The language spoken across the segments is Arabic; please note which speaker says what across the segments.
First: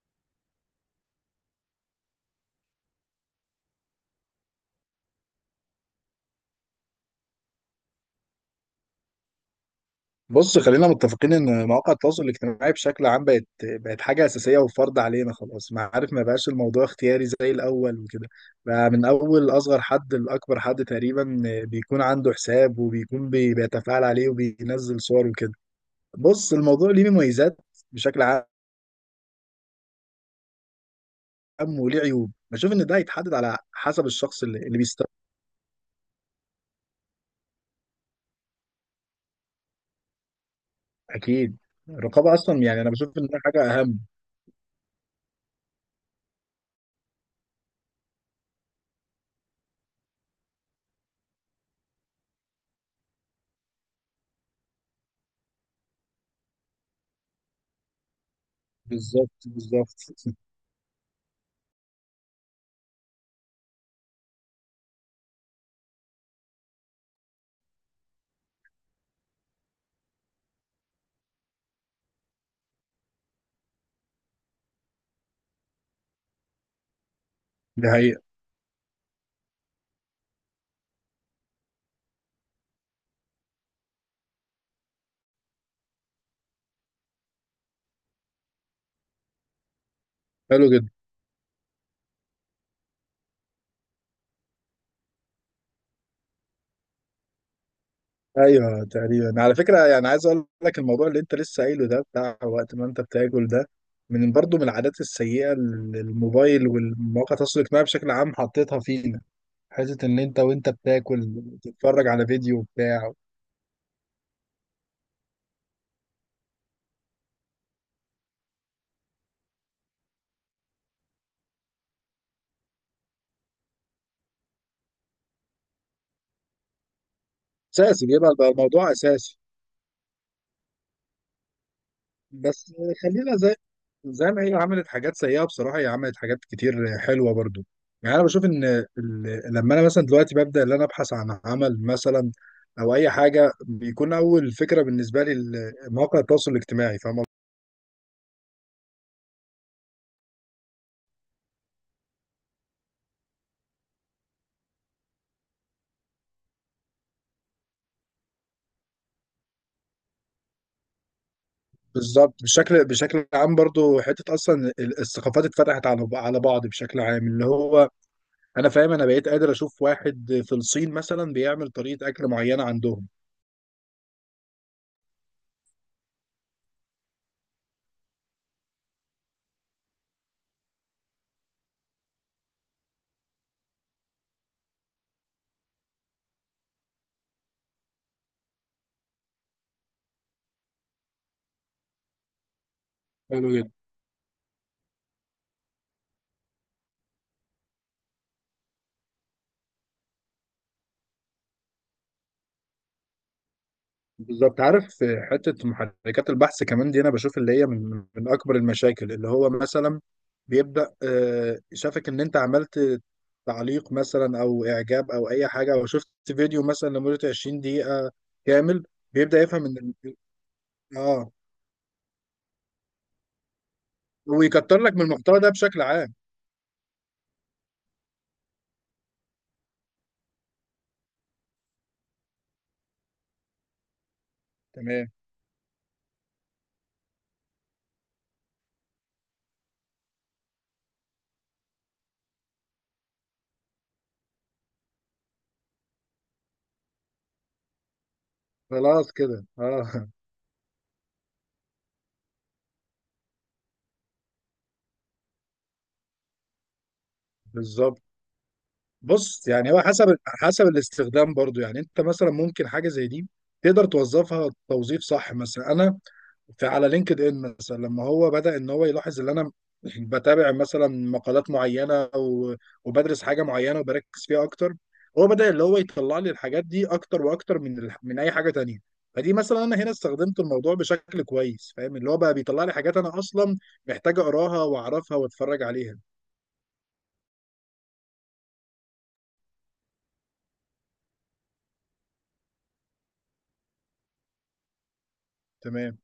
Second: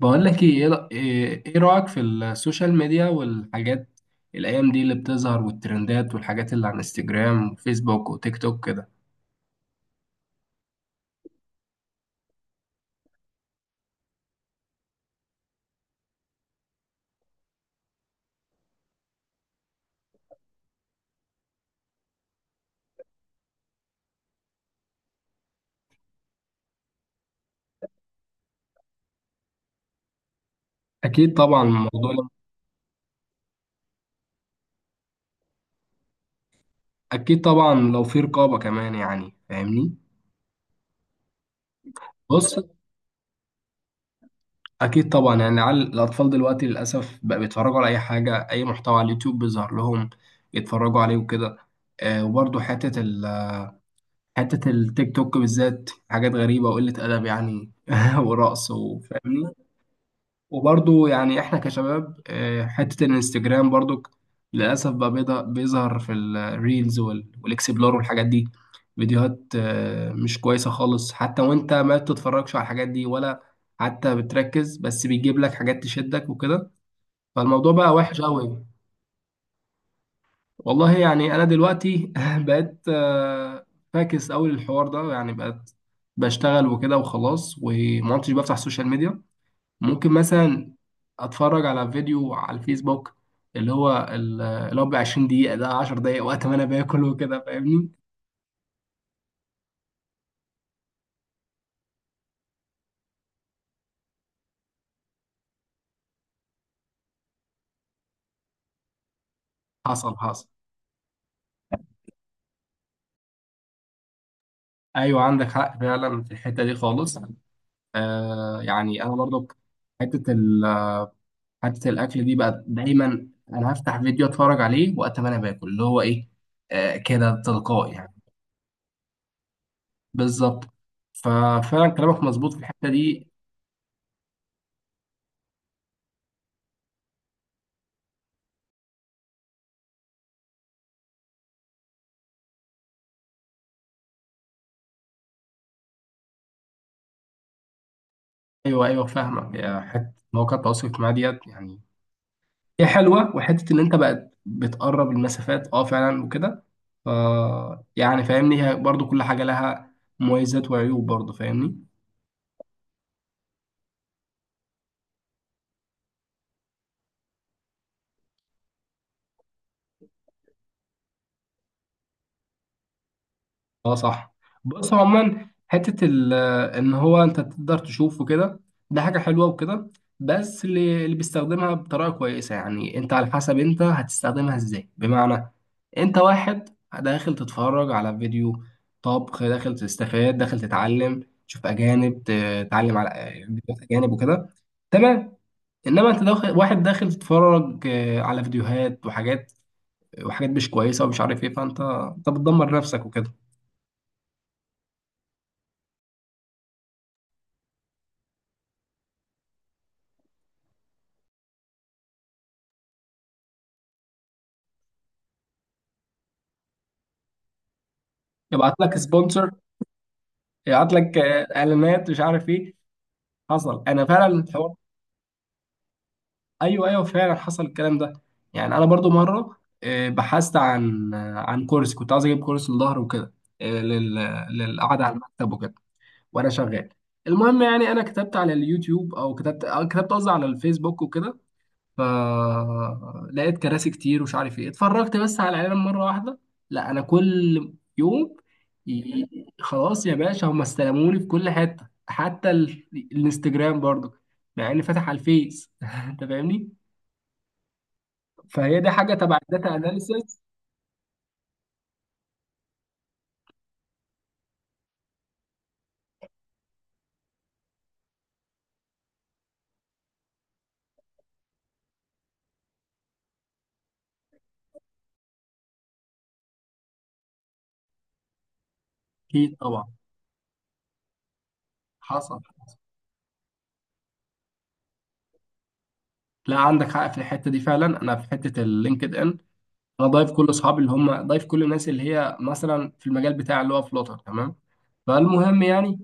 Speaker 1: بقول لك ايه، إيه رأيك في السوشيال ميديا والحاجات الايام دي اللي بتظهر، والترندات والحاجات اللي على الانستجرام وفيسبوك وتيك توك كده؟
Speaker 2: بص، خلينا متفقين ان مواقع التواصل الاجتماعي بشكل عام بقت حاجه اساسيه وفرض علينا خلاص. ما عارف، ما بقاش الموضوع اختياري زي الاول وكده. بقى من اول اصغر حد لاكبر حد تقريبا بيكون عنده حساب وبيكون بيتفاعل عليه وبينزل صور وكده. بص، الموضوع ليه مميزات بشكل عام
Speaker 1: اكيد طبعا
Speaker 2: وليه
Speaker 1: الموضوع
Speaker 2: عيوب. بشوف ان ده هيتحدد على حسب الشخص اللي بيستخدم.
Speaker 1: اكيد طبعا لو في رقابة كمان يعني فاهمني.
Speaker 2: اكيد. الرقابه
Speaker 1: بص.
Speaker 2: اصلا يعني انا بشوف ان ده حاجه اهم.
Speaker 1: اكيد طبعا يعني على الاطفال دلوقتي للاسف بقى بيتفرجوا على اي حاجة، اي محتوى على اليوتيوب بيظهر لهم يتفرجوا عليه وكده. آه، وبرضه حتة التيك توك بالذات حاجات غريبة وقلة أدب يعني ورقص
Speaker 2: بالظبط
Speaker 1: وفاهمني.
Speaker 2: بالظبط.
Speaker 1: وبرضو يعني احنا كشباب، حتة الانستجرام برضو للأسف بقى بيظهر في الريلز والاكسبلور والحاجات دي. فيديوهات مش كويسة خالص، حتى وانت ما بتتفرجش على الحاجات دي ولا حتى بتركز، بس بيجيب لك حاجات تشدك وكده. فالموضوع
Speaker 2: دي
Speaker 1: بقى وحش
Speaker 2: حقيقه.
Speaker 1: قوي. والله يعني انا دلوقتي بقيت، فاكس قوي للحوار ده. يعني بقيت بشتغل وكده وخلاص، وما عدتش بفتح السوشيال ميديا. ممكن
Speaker 2: حلو
Speaker 1: مثلا
Speaker 2: جدا.
Speaker 1: اتفرج على فيديو على الفيسبوك اللي هو ب 20 دقيقة، ده 10 دقايق وقت ما انا باكل وكده فاهمني.
Speaker 2: ايوه تقريبا، على فكره يعني عايز اقول لك الموضوع اللي انت لسه قايله ده بتاع وقت ما انت بتاكل ده، من برضه من العادات السيئه اللي الموبايل والمواقع التواصل الاجتماعي بشكل عام حطيتها فينا. حته
Speaker 1: حصل
Speaker 2: ان انت
Speaker 1: حصل
Speaker 2: وانت بتاكل تتفرج على فيديو بتاع.
Speaker 1: ايوه، عندك حق فعلا في الحتة دي خالص. آه، يعني انا برضو حتة ال حتة الاكل دي بقى، دايما انا هفتح فيديو اتفرج عليه وقت ما انا باكل، اللي هو ايه، آه كده تلقائي
Speaker 2: اساسي
Speaker 1: يعني.
Speaker 2: بيبقى بقى الموضوع اساسي.
Speaker 1: بالظبط. ففعلا كلامك مظبوط في
Speaker 2: بس
Speaker 1: الحتة دي.
Speaker 2: خلينا زي ما هي عملت حاجات سيئة بصراحة، هي عملت حاجات كتير حلوة برضو. يعني أنا بشوف إن لما أنا مثلا دلوقتي ببدأ إن أنا أبحث عن عمل مثلا أو أي حاجة، بيكون أول فكرة بالنسبة لي مواقع التواصل الاجتماعي. فاهم قصدي؟
Speaker 1: ايوه ايوه فاهمك. حتة مواقع التواصل الاجتماعي ديت يعني هي حلوه، وحته ان انت بقت بتقرب المسافات، اه فعلا وكده. ف يعني فاهمني، هي برضو كل حاجه لها مميزات وعيوب، برضو فاهمني.
Speaker 2: بالظبط. بشكل عام برضو، حتة أصلا الثقافات اتفتحت على بعض بشكل عام. اللي هو أنا فاهم أنا بقيت قادر أشوف واحد في الصين مثلا بيعمل طريقة أكل معينة عندهم.
Speaker 1: اه صح. بص عموما ان هو انت تقدر تشوفه كده، ده حاجه حلوه وكده. بس اللي بيستخدمها بطريقه كويسه يعني، انت على حسب انت هتستخدمها ازاي. بمعنى، انت واحد داخل تتفرج على فيديو طبخ، داخل تستفاد، داخل تتعلم، تشوف اجانب، تتعلم على فيديوهات اجانب وكده، تمام. انما انت داخل، واحد داخل تتفرج على فيديوهات وحاجات وحاجات مش كويسه ومش عارف ايه، فانت بتدمر نفسك وكده.
Speaker 2: بالظبط. عارف، حتة محركات البحث كمان دي أنا بشوف اللي هي من أكبر المشاكل. اللي هو مثلا بيبدأ، شافك إن أنت عملت تعليق مثلا أو إعجاب أو أي حاجة، أو شفت فيديو مثلا لمدة 20 دقيقة
Speaker 1: يبعت
Speaker 2: كامل،
Speaker 1: لك
Speaker 2: بيبدأ
Speaker 1: سبونسر،
Speaker 2: يفهم إن
Speaker 1: يبعت لك
Speaker 2: آه
Speaker 1: اعلانات مش عارف ايه. حصل، انا فعلا الحوار.
Speaker 2: ويكتر لك من المحتوى ده بشكل عام.
Speaker 1: ايوه ايوه فعلا حصل الكلام ده. يعني انا برضو مره آه، بحثت عن آه، عن كورس، كنت عايز اجيب كورس للظهر وكده، آه، لل- للقعده
Speaker 2: تمام.
Speaker 1: على المكتب وكده وانا شغال. المهم يعني انا كتبت على اليوتيوب، او كتبت قصدي على الفيسبوك وكده، فلقيت كراسي كتير ومش عارف ايه. اتفرجت بس على الاعلان مره واحده، لا، انا كل يوم
Speaker 2: خلاص كده آه
Speaker 1: خلاص يا باشا هم استلموني في كل حته، حتى الانستجرام برضو مع اني فاتح على الفيس انت فاهمني.
Speaker 2: بالظبط.
Speaker 1: فهي دي حاجه تبع
Speaker 2: بص، يعني
Speaker 1: الداتا
Speaker 2: هو حسب
Speaker 1: اناليسيز.
Speaker 2: حسب الاستخدام برضو. يعني أنت مثلا ممكن حاجة زي دي تقدر توظفها توظيف صح. مثلا فعلى لينكد ان، مثلا لما هو بدأ ان هو يلاحظ ان انا بتابع مثلا مقالات معينه وبدرس حاجه معينه وبركز فيها اكتر، هو بدأ اللي هو يطلع لي الحاجات دي اكتر واكتر من من اي حاجه تانية. فدي
Speaker 1: اكيد
Speaker 2: مثلا انا هنا
Speaker 1: طبعا.
Speaker 2: استخدمت الموضوع بشكل كويس، فاهم؟ اللي هو بقى
Speaker 1: حصل
Speaker 2: بيطلع لي
Speaker 1: حصل
Speaker 2: حاجات انا اصلا محتاج اقراها واعرفها واتفرج عليها.
Speaker 1: لا عندك حق في الحته دي فعلا. انا في حته اللينكد ان، انا ضايف كل اصحابي اللي هم ضايف كل الناس اللي هي مثلا في المجال بتاع اللي هو فلوتر، تمام. فالمهم
Speaker 2: تمام.
Speaker 1: يعني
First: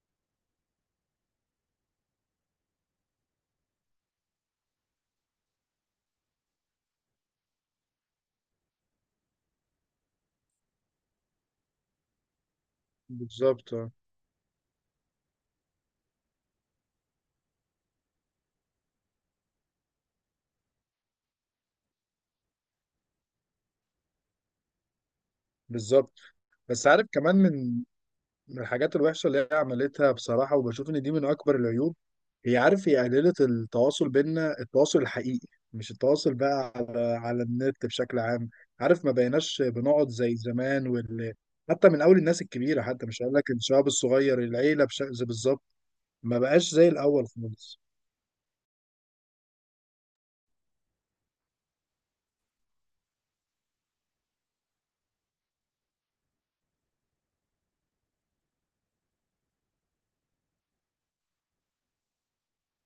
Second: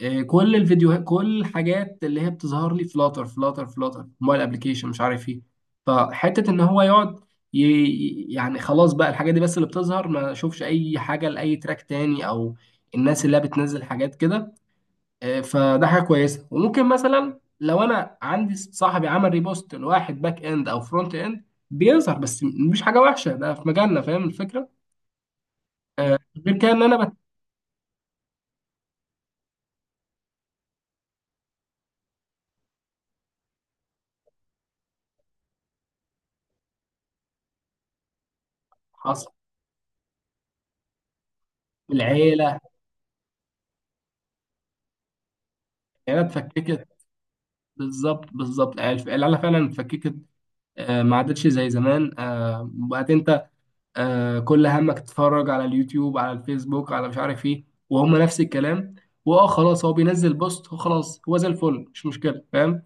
Speaker 1: إيه، كل الفيديوهات كل الحاجات اللي هي بتظهر لي فلاتر فلاتر فلاتر، موبايل ابلكيشن مش عارف ايه. فحته ان هو يقعد يعني خلاص بقى الحاجات دي بس اللي بتظهر، ما اشوفش اي حاجه لاي تراك تاني، او الناس اللي هي
Speaker 2: بالظبط
Speaker 1: بتنزل
Speaker 2: آه،
Speaker 1: حاجات كده. آه، فده حاجه كويسه. وممكن مثلا لو انا عندي صاحبي عمل ريبوست لواحد باك اند او فرونت اند بيظهر، بس مش حاجه وحشه ده في مجالنا فاهم الفكره.
Speaker 2: بالظبط.
Speaker 1: غير كده ان
Speaker 2: بس عارف
Speaker 1: انا
Speaker 2: كمان من من الحاجات الوحشة اللي هي عملتها بصراحة، وبشوف إن دي من أكبر العيوب، هي، عارف، هي قللت التواصل بينا، التواصل الحقيقي، مش التواصل بقى على النت بشكل عام. عارف، ما
Speaker 1: بتحصل.
Speaker 2: بقيناش بنقعد زي زمان حتى من أول الناس
Speaker 1: العيله،
Speaker 2: الكبيرة، حتى مش هقول لك الشباب الصغير، العيلة بالظبط.
Speaker 1: العيله
Speaker 2: ما بقاش زي
Speaker 1: اتفككت.
Speaker 2: الأول خالص.
Speaker 1: بالظبط بالظبط، العيله العيلة فعلا اتفككت. آه، ما عادتش زي زمان. آه، بقت انت كل همك تتفرج على اليوتيوب، على الفيسبوك، على مش عارف ايه، وهم نفس الكلام. واه خلاص هو بينزل بوست وخلاص هو زي الفل، مش مشكله فاهم.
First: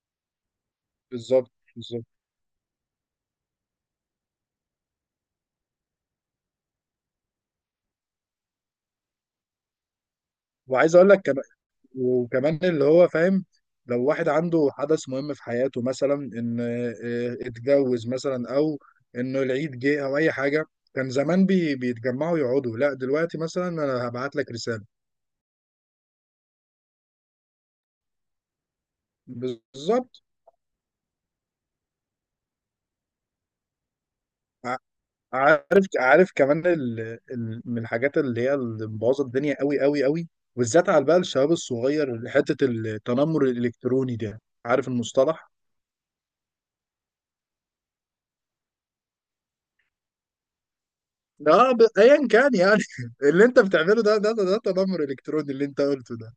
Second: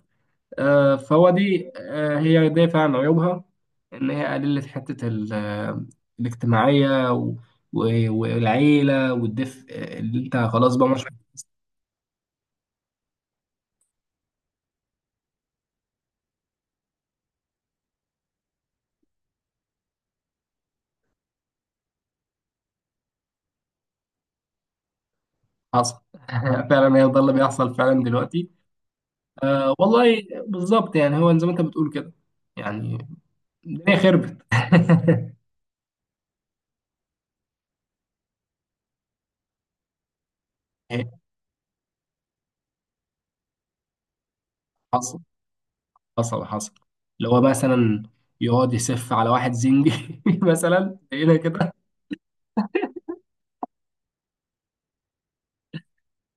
Speaker 1: آه، فهو
Speaker 2: بالظبط
Speaker 1: دي
Speaker 2: بالظبط.
Speaker 1: آه، هي دي فعلا عيوبها، ان هي قللت حته ال- آه، الاجتماعيه والعيله والدفء، اللي انت خلاص بقى
Speaker 2: وعايز
Speaker 1: مش
Speaker 2: أقول لك وكمان اللي هو، فاهم، لو واحد عنده حدث مهم في حياته، مثلا ان اتجوز مثلا او انه العيد جه او اي حاجه، كان زمان بيتجمعوا يقعدوا. لا دلوقتي مثلا انا هبعت لك رساله.
Speaker 1: حاصل فعلا هي ده اللي بيحصل فعلا دلوقتي. آه
Speaker 2: بالظبط.
Speaker 1: والله بالظبط، يعني هو زي ما انت بتقول كده يعني. الدنيا خربت
Speaker 2: ع- عارف، عارف كمان من الحاجات اللي هي اللي مبوظه الدنيا قوي قوي قوي، وبالذات على بقى الشباب الصغير، حته التنمر الالكتروني ده. عارف
Speaker 1: حصل
Speaker 2: المصطلح؟
Speaker 1: حصل. اللي هو مثلا يقعد يسف على واحد زنجي مثلا هنا
Speaker 2: اه
Speaker 1: كده.
Speaker 2: ايا كان يعني اللي انت بتعمله ده ده تنمر الكتروني اللي انت قلته ده.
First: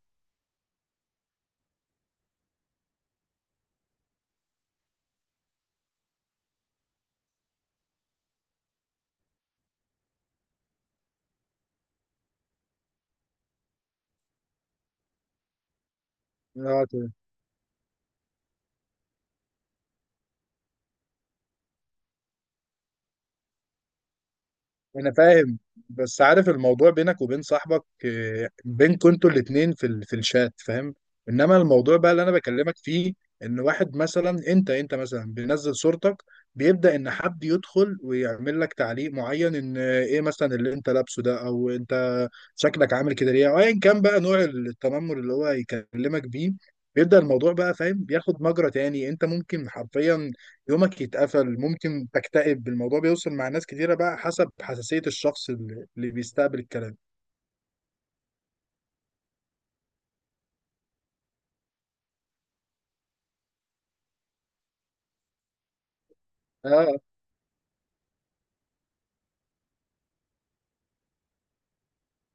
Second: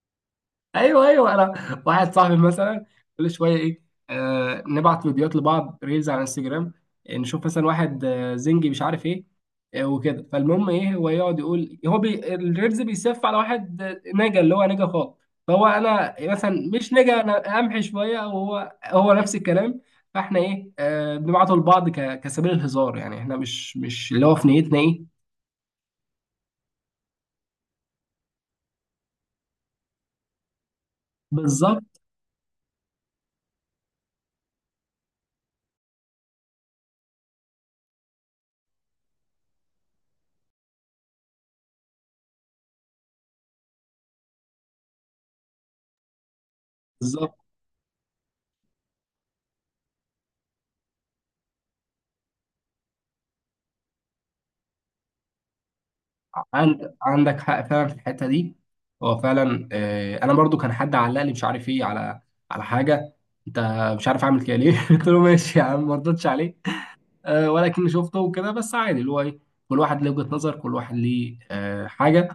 Speaker 1: ايوه ايوه، انا واحد صاحبي مثلا كل شويه ايه، آه، نبعت فيديوهات لبعض ريلز على انستجرام، آه، نشوف مثلا واحد آه زنجي مش عارف ايه، آه وكده. فالمهم ايه، هو يقعد يقول هو بي الريلز بيسف على واحد، نجا اللي هو نجا خالص. فهو انا مثلا
Speaker 2: اه
Speaker 1: مش
Speaker 2: تمام.
Speaker 1: نجا، انا امحي شويه، وهو نفس الكلام. فاحنا ايه آه بنبعته لبعض كسبيل الهزار يعني، احنا مش اللي هو في نيتنا ايه.
Speaker 2: انا فاهم. بس عارف، الموضوع بينك وبين صاحبك، بينكوا انتوا الاتنين في في الشات، فاهم؟ انما الموضوع
Speaker 1: بالظبط
Speaker 2: بقى اللي انا بكلمك فيه ان واحد مثلا، انت مثلا بينزل صورتك، بيبدأ ان حد يدخل ويعمل لك تعليق معين ان ايه مثلا اللي انت لابسه ده، او انت شكلك عامل كده ليه، او ايا كان بقى نوع التنمر اللي هو يكلمك بيه. بيبدأ
Speaker 1: بالظبط.
Speaker 2: الموضوع بقى، فاهم، بياخد مجرى تاني. انت ممكن حرفيا يومك يتقفل، ممكن تكتئب. الموضوع بيوصل مع ناس كتيرة بقى حسب حساسية الشخص اللي بيستقبل
Speaker 1: عند
Speaker 2: الكلام.
Speaker 1: عندك حق فعلا في الحته دي. هو فعلا، آه، انا برضو كان حد علق لي مش عارف ايه على على حاجه، انت مش عارف اعمل كده ليه قلت له ماشي يا عم، ما ردتش عليه.
Speaker 2: اه
Speaker 1: آه، ولكن شفته وكده، بس عادي اللي هو ايه، كل واحد ليه وجهه نظر، كل واحد ليه حاجه،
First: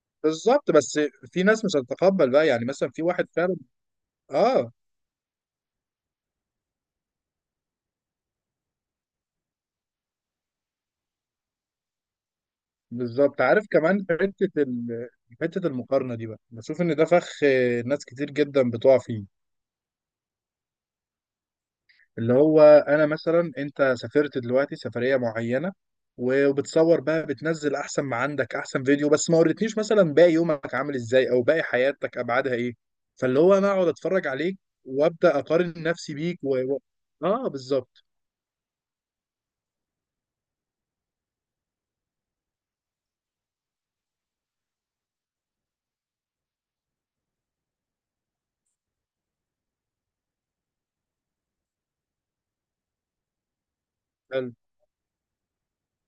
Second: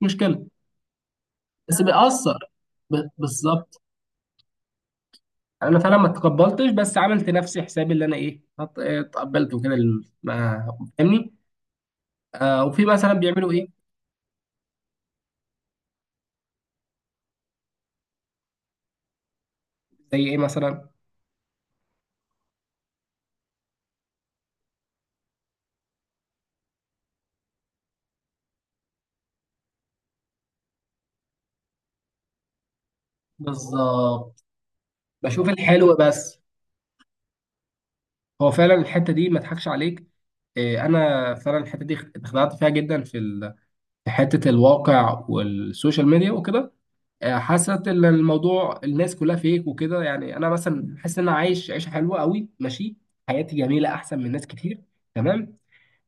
Speaker 1: مش مشكله.
Speaker 2: بالظبط. بس في ناس مش
Speaker 1: بس
Speaker 2: هتتقبل
Speaker 1: بيأثر.
Speaker 2: بقى، يعني مثلا في واحد فعلا.
Speaker 1: بالظبط.
Speaker 2: اه
Speaker 1: انا فعلا ما تقبلتش، بس عملت نفسي حسابي اللي انا ايه تقبلت وكده ما فاهمني. آه، وفي مثلا
Speaker 2: بالظبط.
Speaker 1: بيعملوا
Speaker 2: عارف
Speaker 1: ايه.
Speaker 2: كمان حتة حتة المقارنة دي بقى، بشوف ان ده فخ، ناس كتير جدا بتقع فيه.
Speaker 1: زي ايه مثلا.
Speaker 2: اللي هو انا مثلا، انت سافرت دلوقتي سفرية معينة وبتصور بقى، بتنزل احسن ما عندك، احسن فيديو، بس ما وريتنيش مثلا باقي يومك عامل ازاي او باقي حياتك ابعادها ايه. فاللي هو انا اقعد اتفرج
Speaker 1: بالظبط
Speaker 2: عليك وابدا
Speaker 1: بشوف
Speaker 2: اقارن
Speaker 1: الحلو
Speaker 2: نفسي بيك
Speaker 1: بس.
Speaker 2: اه بالظبط.
Speaker 1: هو فعلا الحته دي ما اضحكش عليك. إيه، انا فعلا الحته دي اتخدعت فيها جدا في في حته الواقع والسوشيال ميديا وكده. آه، حاسه ان الموضوع الناس كلها فيك وكده. يعني انا مثلا حاسس ان انا عايش عيشه حلوه قوي، ماشي، حياتي جميله احسن من ناس
Speaker 2: حلو.
Speaker 1: كتير، تمام.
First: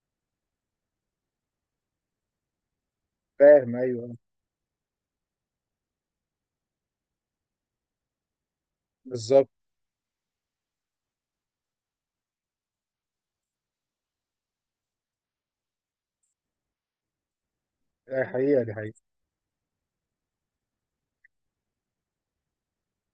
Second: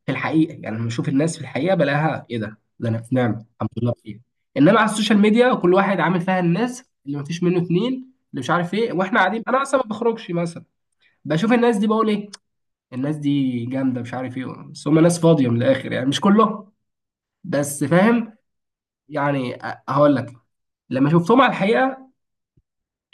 Speaker 1: في الحقيقه يعني لما بشوف الناس في الحقيقه بلاقيها ايه، ده انا في نعمه الحمد
Speaker 2: فاهم،
Speaker 1: لله
Speaker 2: ايوه.
Speaker 1: بخير. انما على السوشيال ميديا كل واحد عامل فيها الناس اللي ما فيش منه اتنين، اللي مش عارف ايه، واحنا قاعدين
Speaker 2: بالظبط.
Speaker 1: انا اصلا ما بخرجش مثلا بشوف الناس دي بقول ايه، الناس دي جامده مش عارف ايه. بس هم ناس فاضيه من الاخر يعني، مش كله، بس
Speaker 2: دي
Speaker 1: فاهم.
Speaker 2: حقيقة، دي حقيقة.
Speaker 1: يعني هقول لك، لما شفتهم على الحقيقه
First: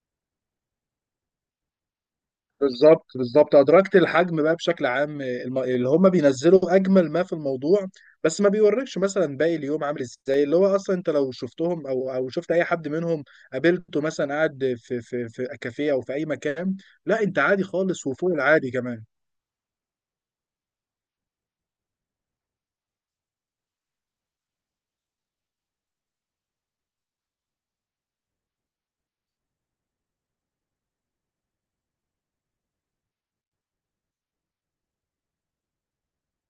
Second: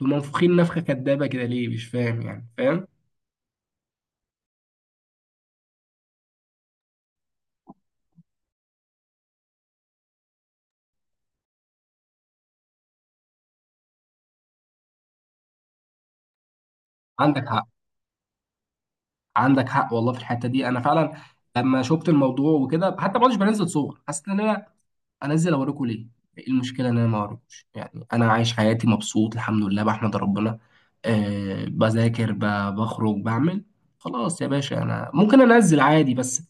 Speaker 1: دول منفوخين نفخه كدابه كده، ليه مش فاهم يعني فاهم.
Speaker 2: بالظبط بالظبط. ادركت الحجم بقى بشكل عام. اللي هم بينزلوا اجمل ما في الموضوع، بس ما بيوريكش مثلا باقي اليوم عامل ازاي. اللي هو اصلا انت لو شفتهم او شفت اي حد منهم قابلته مثلا قاعد في في كافيه او في اي مكان، لا انت
Speaker 1: عندك
Speaker 2: عادي
Speaker 1: حق،
Speaker 2: خالص وفوق العادي كمان.
Speaker 1: عندك حق والله في الحته دي. انا فعلا لما شفت الموضوع وكده، حتى ما كنتش بنزل صور. حسيت ان انا انزل اوريكم ليه؟ ايه المشكله ان انا ما اوريكوش يعني؟ انا عايش حياتي مبسوط الحمد لله بحمد ربنا. أه بذاكر، بخرج، بعمل، خلاص يا باشا انا ممكن انزل عادي. بس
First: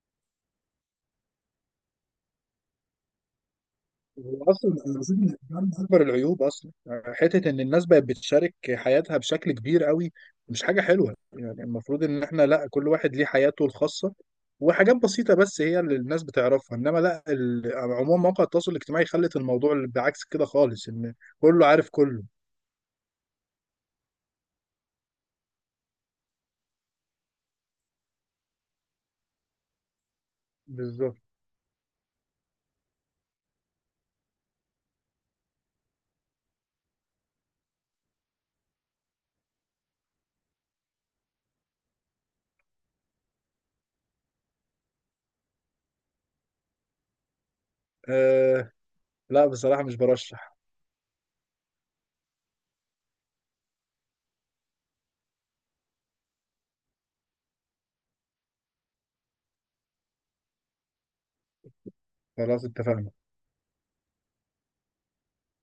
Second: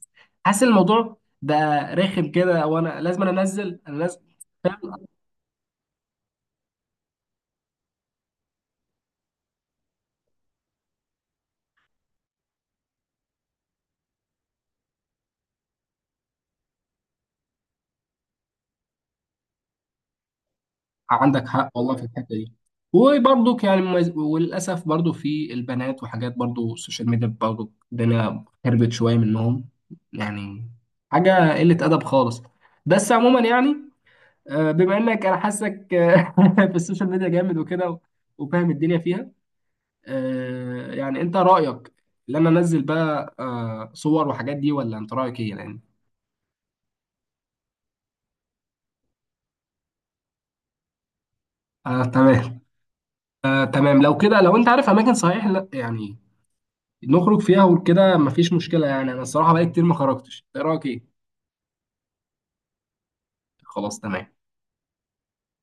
Speaker 1: حاسس الموضوع بقى رخم كده، وانا لازم أنا انزل انا لازم
Speaker 2: هو اصلا انا
Speaker 1: فاهم.
Speaker 2: بشوف ان ده من اكبر العيوب اصلا، يعني حته ان الناس بقت بتشارك حياتها بشكل كبير قوي. مش حاجه حلوه يعني. المفروض ان احنا لا، كل واحد ليه حياته الخاصه، وحاجات بسيطه بس هي اللي الناس بتعرفها. انما لا، عموما مواقع التواصل الاجتماعي خلت الموضوع اللي بعكس كده خالص، ان
Speaker 1: عندك
Speaker 2: كله
Speaker 1: حق
Speaker 2: عارف
Speaker 1: والله في
Speaker 2: كله.
Speaker 1: الحته دي. وبرضك يعني وللاسف برضو في البنات وحاجات، برضو السوشيال ميديا برضو الدنيا خربت شويه منهم يعني.
Speaker 2: بالظبط
Speaker 1: حاجه قله ادب خالص. بس عموما يعني، آه، بما انك انا حاسك، آه، في السوشيال ميديا جامد وكده، وفاهم الدنيا فيها، آه، يعني انت رايك ان انا انزل بقى، آه، صور وحاجات دي؟ ولا انت رايك ايه يعني؟
Speaker 2: آه. لا بصراحه مش برشح.
Speaker 1: آه تمام. آه تمام لو كده. لو انت عارف اماكن صحيح، لا يعني نخرج فيها وكده مفيش مشكله، يعني انا الصراحه بقالي كتير ما خرجتش. إنت رايك ايه؟
Speaker 2: خلاص اتفقنا.
Speaker 1: خلاص تمام.